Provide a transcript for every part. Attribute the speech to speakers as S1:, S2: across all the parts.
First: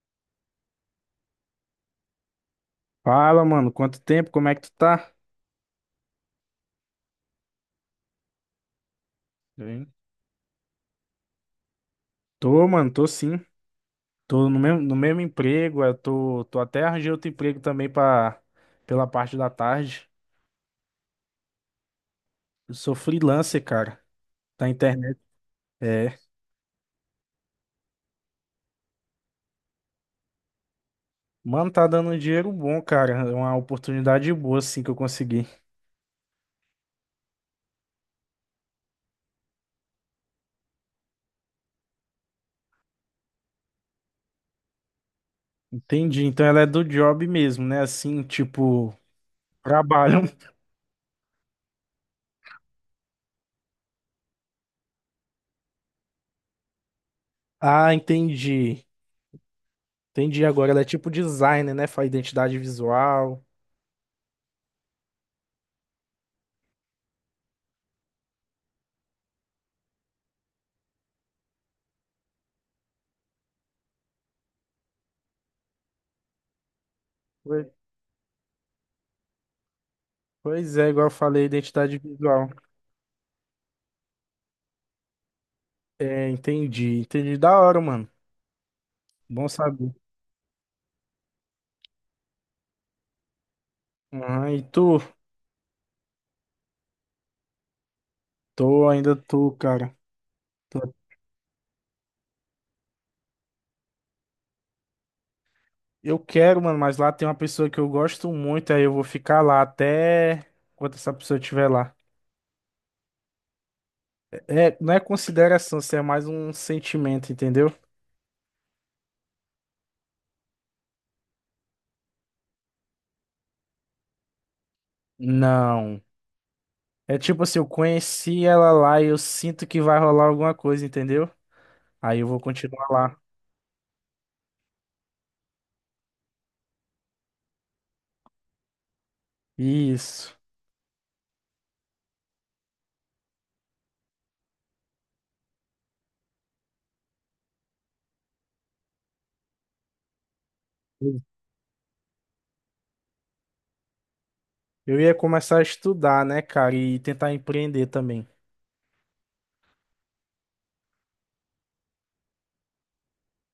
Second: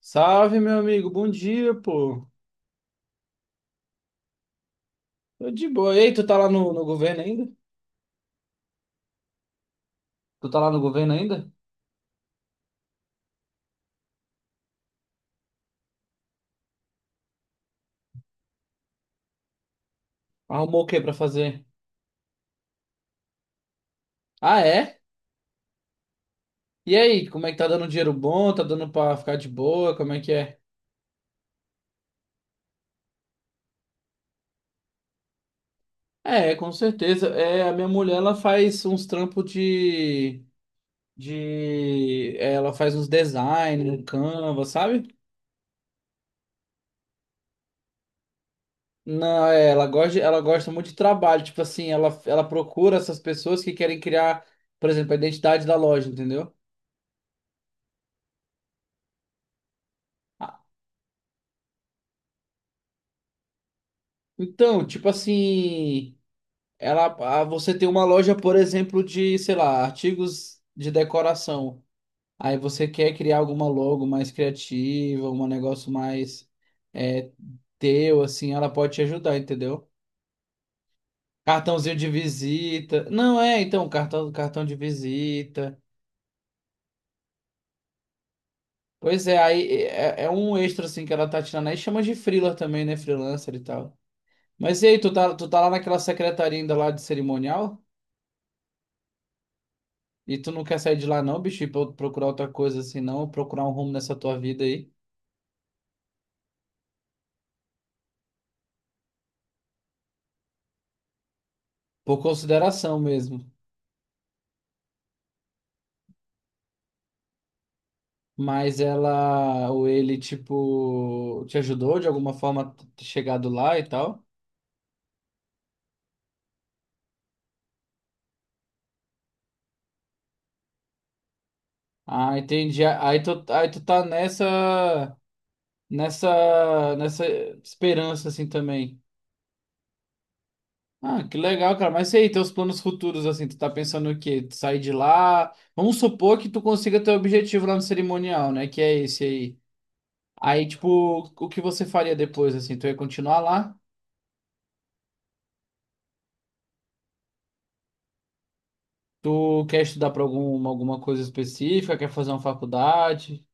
S1: Salve, meu amigo. Bom dia, pô.
S2: Fala, mano, quanto tempo? Como é que tu tá?
S1: Tô de boa. Ei, tu tá lá no governo ainda?
S2: Bem.
S1: Tu tá lá no governo ainda?
S2: Tô, mano, tô sim. Tô no mesmo emprego, eu tô até arranjei outro emprego também pra, pela parte da tarde.
S1: Arrumou o que pra fazer?
S2: Eu sou freelancer, cara,
S1: Ah,
S2: da
S1: é?
S2: internet. É.
S1: E aí, como é que tá dando dinheiro bom? Tá dando pra ficar de boa? Como é que é?
S2: Mano, tá dando um dinheiro bom, cara. É uma oportunidade boa, assim, que eu consegui.
S1: É, com certeza. É, a minha mulher, ela faz uns trampos Ela faz uns design, um Canva, sabe?
S2: Entendi. Então ela é do job mesmo, né? Assim, tipo,
S1: Não, é, ela gosta,
S2: trabalho.
S1: ela gosta muito de trabalho. Tipo assim, ela procura essas pessoas que querem criar, por exemplo, a identidade da loja, entendeu?
S2: Ah, entendi. Entendi
S1: Ah,
S2: agora. Ela é tipo designer, né? Faz identidade visual.
S1: Então, tipo assim, ela, ah, você tem uma loja, por exemplo, de, sei lá, artigos de decoração. Aí você quer criar alguma logo mais criativa, um negócio mais é,
S2: Pois
S1: teu, assim, ela pode te ajudar, entendeu?
S2: pois é, igual eu falei,
S1: Cartãozinho
S2: identidade
S1: de
S2: visual.
S1: visita. Não é, então, cartão de visita.
S2: É, entendi, entendi. Da hora, mano.
S1: Pois é,
S2: Bom
S1: aí
S2: saber.
S1: é, é um extra, assim, que ela tá tirando aí. Chama de freela também, né? Freelancer e tal.
S2: Ah, e
S1: Mas e
S2: tu?
S1: aí, tu tá lá naquela secretaria ainda lá de cerimonial?
S2: Tô, ainda tô, cara.
S1: E tu não quer
S2: Tô-
S1: sair de lá não, bicho, e procurar outra coisa assim, não, procurar um rumo nessa tua vida aí,
S2: Eu quero, mano, mas lá tem uma pessoa que eu gosto muito, aí eu vou ficar lá até quando essa pessoa estiver lá.
S1: por consideração mesmo.
S2: É, não é consideração, isso é mais um sentimento, entendeu?
S1: Mas ela ou ele, tipo, te ajudou de alguma forma a ter chegado lá e tal?
S2: Não. É tipo assim, eu conheci ela lá e eu sinto que vai rolar alguma coisa, entendeu? Aí eu
S1: Ah,
S2: vou
S1: entendi.
S2: continuar lá.
S1: Aí tu tá nessa esperança assim também.
S2: Isso.
S1: Ah, que legal, cara. Mas e aí, teus planos futuros, assim, tu tá pensando o quê? Tu sair de lá? Vamos supor que tu consiga teu objetivo lá no cerimonial, né? Que é esse aí. Aí, tipo, o que você faria depois, assim? Tu ia continuar lá?
S2: Eu ia começar a estudar, né, cara, e tentar empreender também.
S1: Tu quer estudar pra alguma coisa específica? Quer fazer uma faculdade?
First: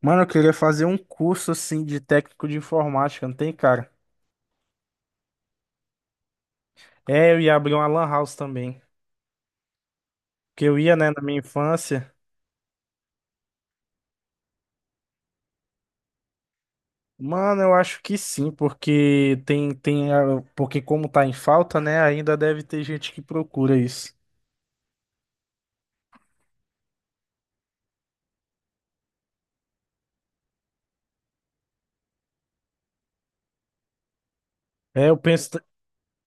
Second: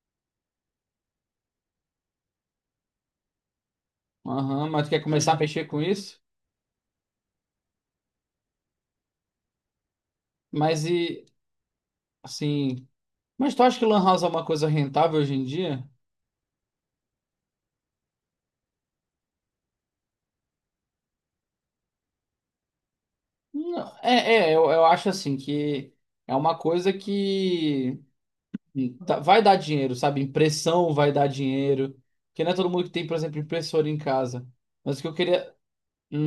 S2: Mano, eu queria fazer um curso assim de técnico de informática, não tem, cara?
S1: Aham, mas tu quer começar a mexer com isso?
S2: É, eu ia abrir uma lan house também. Porque eu
S1: Mas
S2: ia, né, na
S1: e,
S2: minha infância.
S1: assim... Mas tu acha que lan house é uma coisa rentável hoje em dia?
S2: Mano, eu acho que sim, porque porque como tá em falta, né, ainda deve ter gente que procura
S1: Não,
S2: isso.
S1: é, é, eu acho, assim, que é uma coisa que tá- vai dar dinheiro, sabe? Impressão vai dar dinheiro. Porque não é todo mundo que tem, por exemplo, impressora em casa. Mas o que
S2: É,
S1: eu
S2: eu penso,
S1: queria...
S2: t-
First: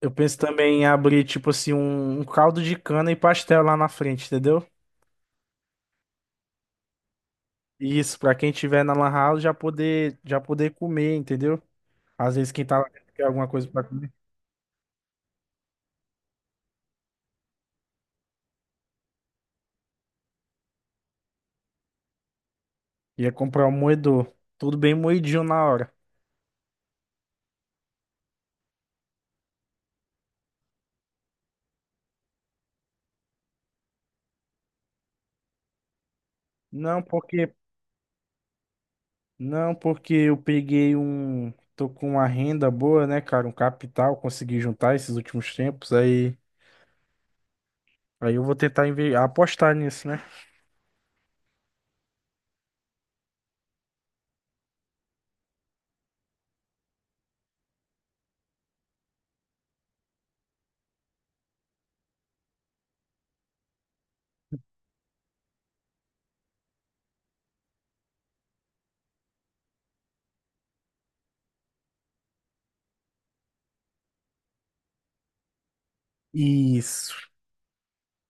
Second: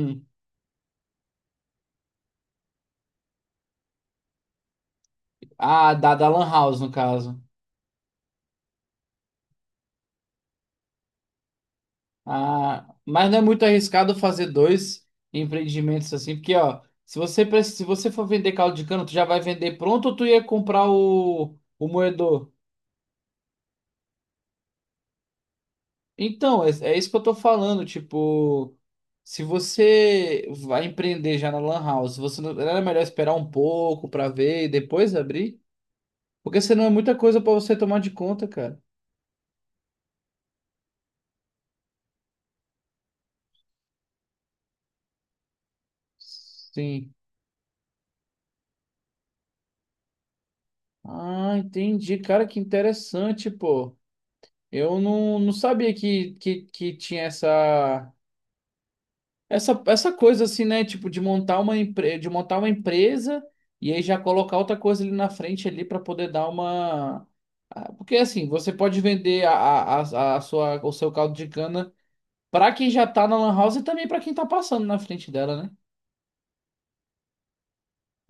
S2: eu penso também em abrir, tipo assim, um caldo de cana e pastel lá na frente, entendeu?
S1: ah, da lan house, no caso.
S2: Isso, pra quem tiver na lan house já poder comer, entendeu? Às vezes quem tá lá
S1: Ah,
S2: dentro quer
S1: mas não é
S2: alguma
S1: muito
S2: coisa pra comer,
S1: arriscado fazer dois empreendimentos assim, porque ó, se você se você for vender caldo de cana, tu já vai vender pronto ou tu ia comprar o moedor?
S2: ia comprar um moedor. Tudo bem moidinho na hora.
S1: Então, é, é isso que eu tô falando, tipo, se você vai empreender já na Lan House, você não era melhor esperar um pouco pra ver e depois abrir? Porque senão é
S2: Não,
S1: muita coisa pra
S2: porque
S1: você tomar de conta, cara.
S2: eu peguei um, tô com uma renda boa, né, cara, um capital, consegui juntar esses últimos tempos, aí
S1: Sim.
S2: aí eu vou tentar apostar nisso, né?
S1: Ah, entendi, cara, que interessante, pô. Eu não, não sabia que tinha essa, essa coisa assim, né? Tipo, de montar uma empre, de montar uma empresa e aí já colocar outra coisa ali na frente ali para poder dar uma. Ah, porque assim, você pode vender a sua, o seu caldo de cana para quem já tá na lan house e também para quem tá passando na frente dela, né?
S2: Isso.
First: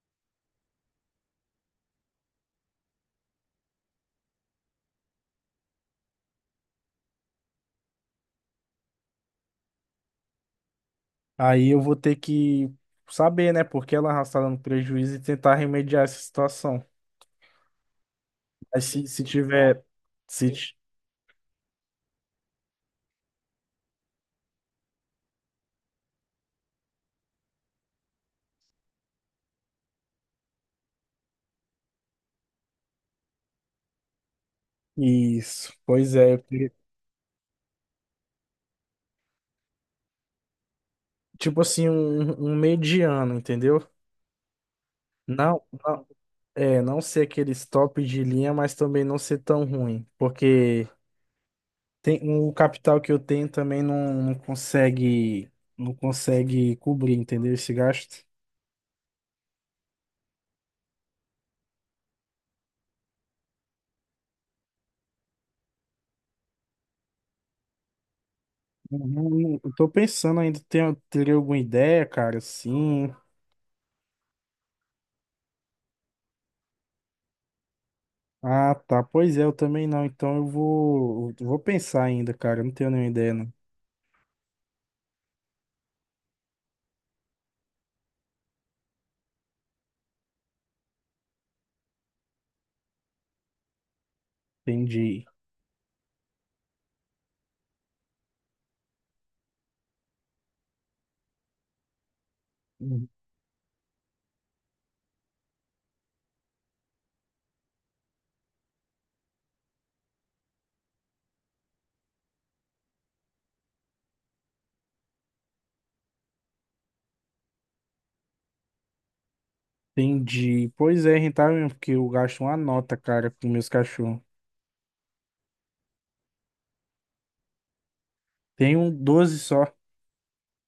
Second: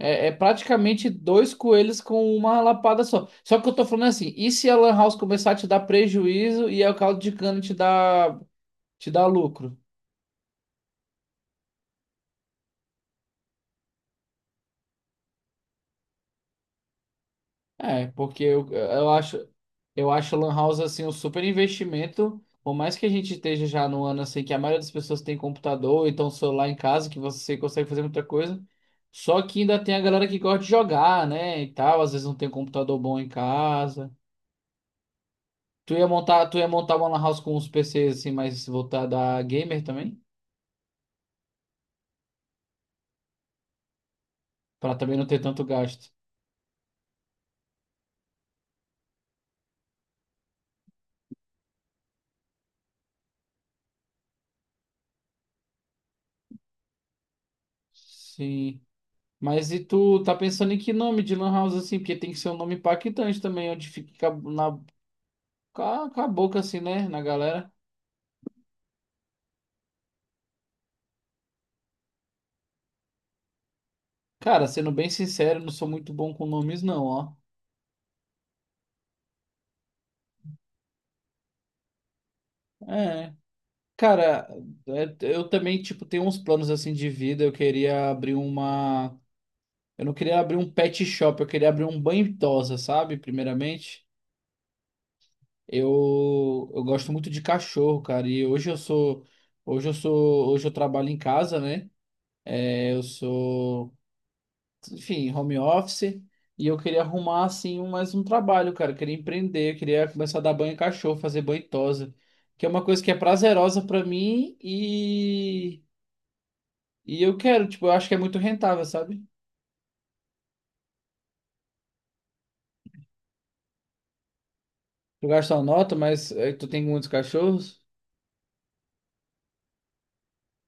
S1: É, é praticamente dois coelhos com uma lapada só. Só que eu tô falando assim, e se a lan house começar a te dar prejuízo e aí o caldo de cana te dá lucro?
S2: Aí eu vou ter que saber, né, porque ela está dando prejuízo e tentar remediar essa situação.
S1: É, porque
S2: Aí se, se tiver
S1: eu acho
S2: se
S1: Lan
S2: ti-
S1: House assim um super investimento. Por mais que a gente esteja já no ano assim que a maioria das pessoas tem computador, então celular em casa, que você consegue fazer muita coisa. Só que ainda tem a galera que gosta de jogar, né, e tal, às vezes não tem um computador bom em casa.
S2: isso, pois é,
S1: Tu ia montar uma Lan House com uns PCs assim mais voltada a gamer também,
S2: tipo assim um mediano, entendeu?
S1: pra também não ter
S2: Não,
S1: tanto
S2: não,
S1: gasto.
S2: é, não ser aquele top de linha, mas também não ser tão ruim, porque tem, o capital que eu tenho também não consegue, não consegue cobrir, entendeu? Esse gasto.
S1: Sim. Mas e tu tá pensando em que nome de Lan House assim? Porque tem que ser um nome impactante também, onde fica na... Com com a boca assim, né, na galera.
S2: Eu tô pensando ainda, tenho, teria alguma ideia, cara? Sim.
S1: Cara, sendo bem sincero, não sou muito bom com nomes, não, ó.
S2: Ah, tá. Pois é, eu também não. Então eu vou pensar ainda, cara. Eu não tenho nenhuma
S1: É.
S2: ideia, não.
S1: Cara, é, eu também, tipo, tenho uns planos assim de vida. Eu queria abrir uma. Eu não queria abrir um pet shop, eu queria abrir um banho tosa, sabe? Primeiramente.
S2: Entendi.
S1: Eu gosto muito de cachorro, cara. E hoje eu sou. Hoje eu sou. Hoje eu trabalho em casa, né? É, eu sou, enfim, home office, e eu queria arrumar assim mais um trabalho, cara, eu queria empreender, eu queria começar a dar banho em cachorro, fazer banho em tosa, que é uma coisa que é prazerosa pra mim e eu quero, tipo, eu acho que é muito rentável, sabe?
S2: Entendi. Pois é, é rentável mesmo, porque eu gasto uma nota, cara, com meus cachorros.
S1: Tu gasta uma nota, mas eh, tu tem muitos cachorros?
S2: Tem um 12 só.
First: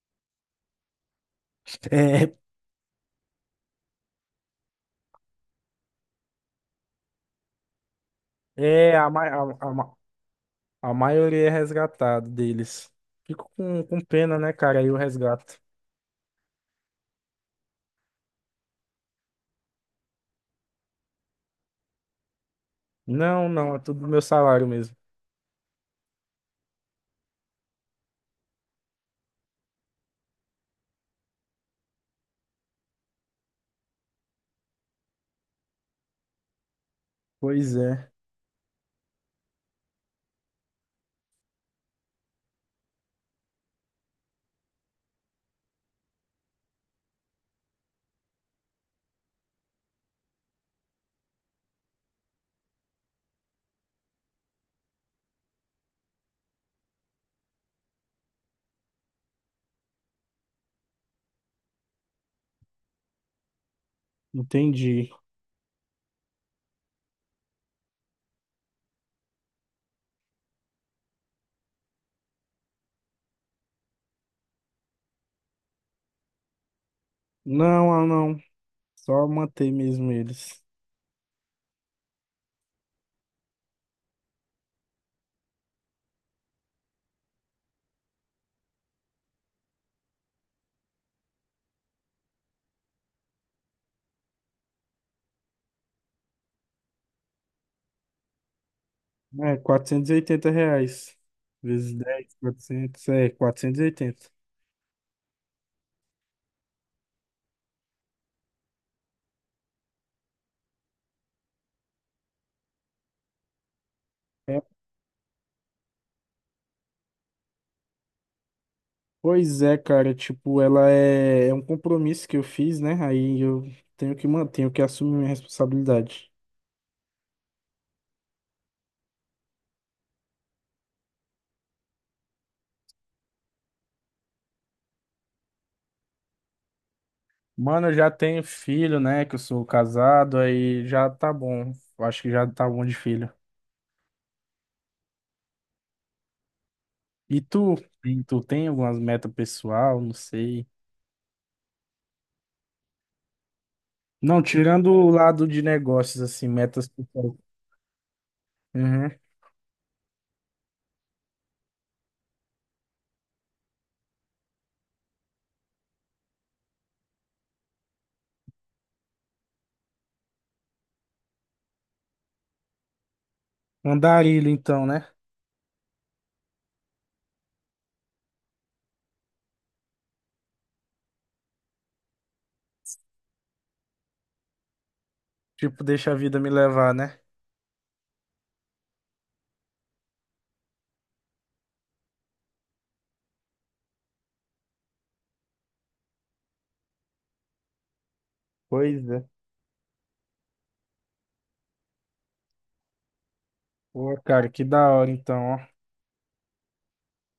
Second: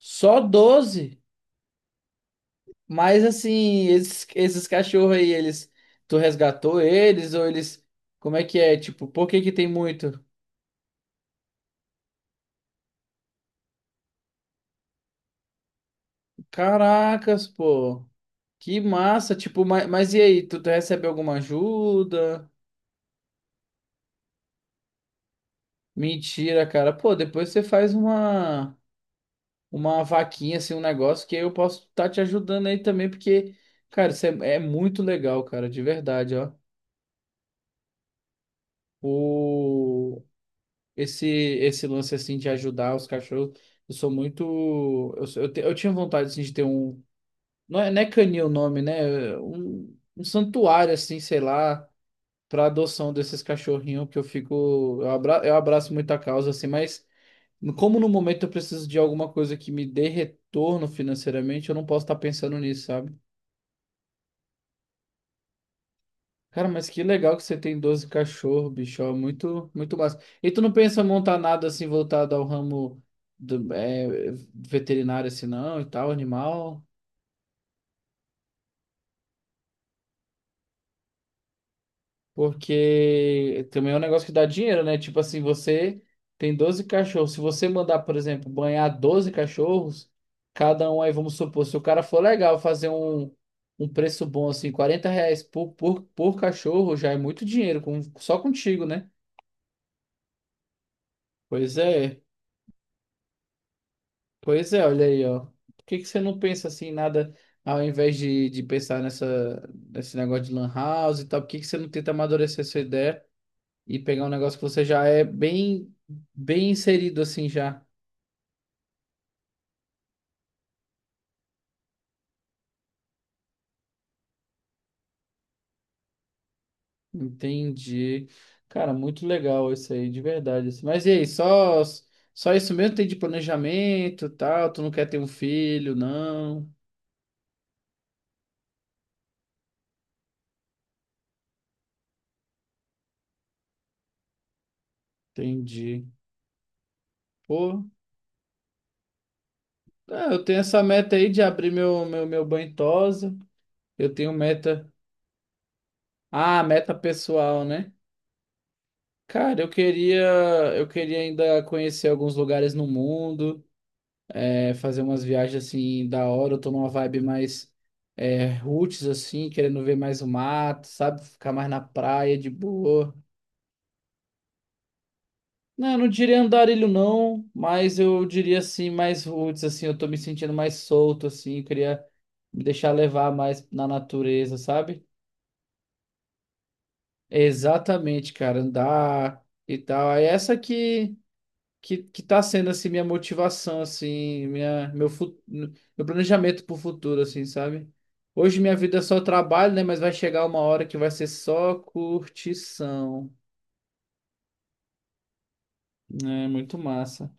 S1: Só doze?
S2: É,
S1: Mas assim, esses cachorros aí, eles... tu resgatou eles ou eles... Como é que é?
S2: é
S1: Tipo,
S2: a, ma-
S1: por que que tem
S2: a, a, ma-
S1: muito?
S2: a maioria é resgatado deles. Fico com pena, né, cara? Aí o resgato.
S1: Caracas, pô. Que massa, tipo, mas e aí, tu recebe alguma ajuda?
S2: Não, não, é tudo do meu salário mesmo.
S1: Mentira, cara. Pô, depois você faz uma vaquinha, assim, um negócio que eu posso estar te ajudando aí também, porque, cara, isso é, é muito legal, cara, de verdade, ó.
S2: Pois é,
S1: O, esse lance, assim, de ajudar os cachorros, eu sou muito... Eu, sou- eu, te- eu tinha vontade, assim, de ter um... Não é, não é canil o nome, né? É um, um santuário, assim, sei lá, para adoção desses cachorrinhos que eu fico. Eu abraço muita causa, assim, mas como no momento eu preciso de alguma coisa que me dê retorno financeiramente, eu não posso estar pensando nisso, sabe?
S2: entendi.
S1: Cara, mas que legal que você tem 12 cachorros, bicho. Ó, muito, muito massa. E tu não pensa em montar nada assim voltado ao ramo é, veterinário, assim, não, e tal, animal?
S2: Não, ah, não. Só manter mesmo eles.
S1: Porque também é um negócio que dá dinheiro, né? Tipo assim, você tem 12 cachorros. Se você mandar, por exemplo, banhar 12 cachorros, cada um aí, vamos supor, se o cara for legal fazer um preço bom, assim, 40 reais por cachorro, já é muito dinheiro, com, só contigo, né?
S2: É, R$ 480.
S1: Pois
S2: Vezes
S1: é,
S2: 10 400 é, 480.
S1: pois é, olha aí, ó. Por que que você não pensa assim, em nada, ao invés de pensar nessa, nesse negócio de lan house e tal, por que que você não tenta amadurecer essa ideia? E pegar um negócio
S2: É,
S1: que você já é bem inserido assim já.
S2: pois é, cara, tipo, ela é, é um compromisso que eu fiz, né? Aí eu tenho que manter, tenho que assumir minha responsabilidade.
S1: Entendi. Cara, muito legal isso aí, de verdade, assim. Mas e aí, só isso mesmo tem de planejamento, e tal? Tu não quer ter um filho, não?
S2: Mano, eu já tenho filho, né? Que eu sou casado, aí já tá bom. Eu acho que já tá bom de filho.
S1: Entendi.
S2: E tu?
S1: Pô,
S2: E tu tem algumas metas pessoal? Não
S1: é, eu tenho
S2: sei.
S1: essa meta aí de abrir meu banho tosa. Eu tenho
S2: Não,
S1: meta.
S2: tirando o lado de negócios, assim,
S1: Ah,
S2: metas
S1: meta
S2: pessoais.
S1: pessoal, né?
S2: Uhum.
S1: Cara, eu queria ainda conhecer alguns lugares no mundo. É, fazer umas viagens assim da hora. Eu tô numa vibe mais é, roots, assim, querendo ver mais o mato, sabe? Ficar mais na praia de boa.
S2: Andarilho, então, né?
S1: Não, eu não diria andarilho, não, mas eu diria assim, mais roots, assim, eu tô me sentindo mais solto, assim, eu queria me deixar levar mais na natureza, sabe?
S2: Tipo, deixa a vida me levar, né?
S1: Exatamente, cara, andar e tal. Aí essa que... que tá sendo assim minha motivação assim, minha meu planejamento pro futuro assim, sabe? Hoje minha vida é
S2: Pois
S1: só
S2: é.
S1: trabalho, né, mas vai chegar uma hora que vai ser só curtição.
S2: Pô, cara, que da hora, então, ó.
S1: É muito massa.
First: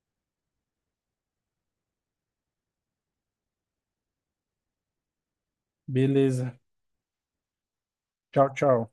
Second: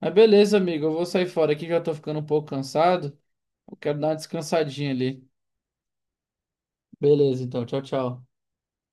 S1: Mas beleza, amigo, eu vou sair fora aqui, já tô ficando um pouco cansado. Eu quero dar uma descansadinha ali.
S2: Beleza.
S1: Beleza, então, tchau, tchau.
S2: Tchau, tchau.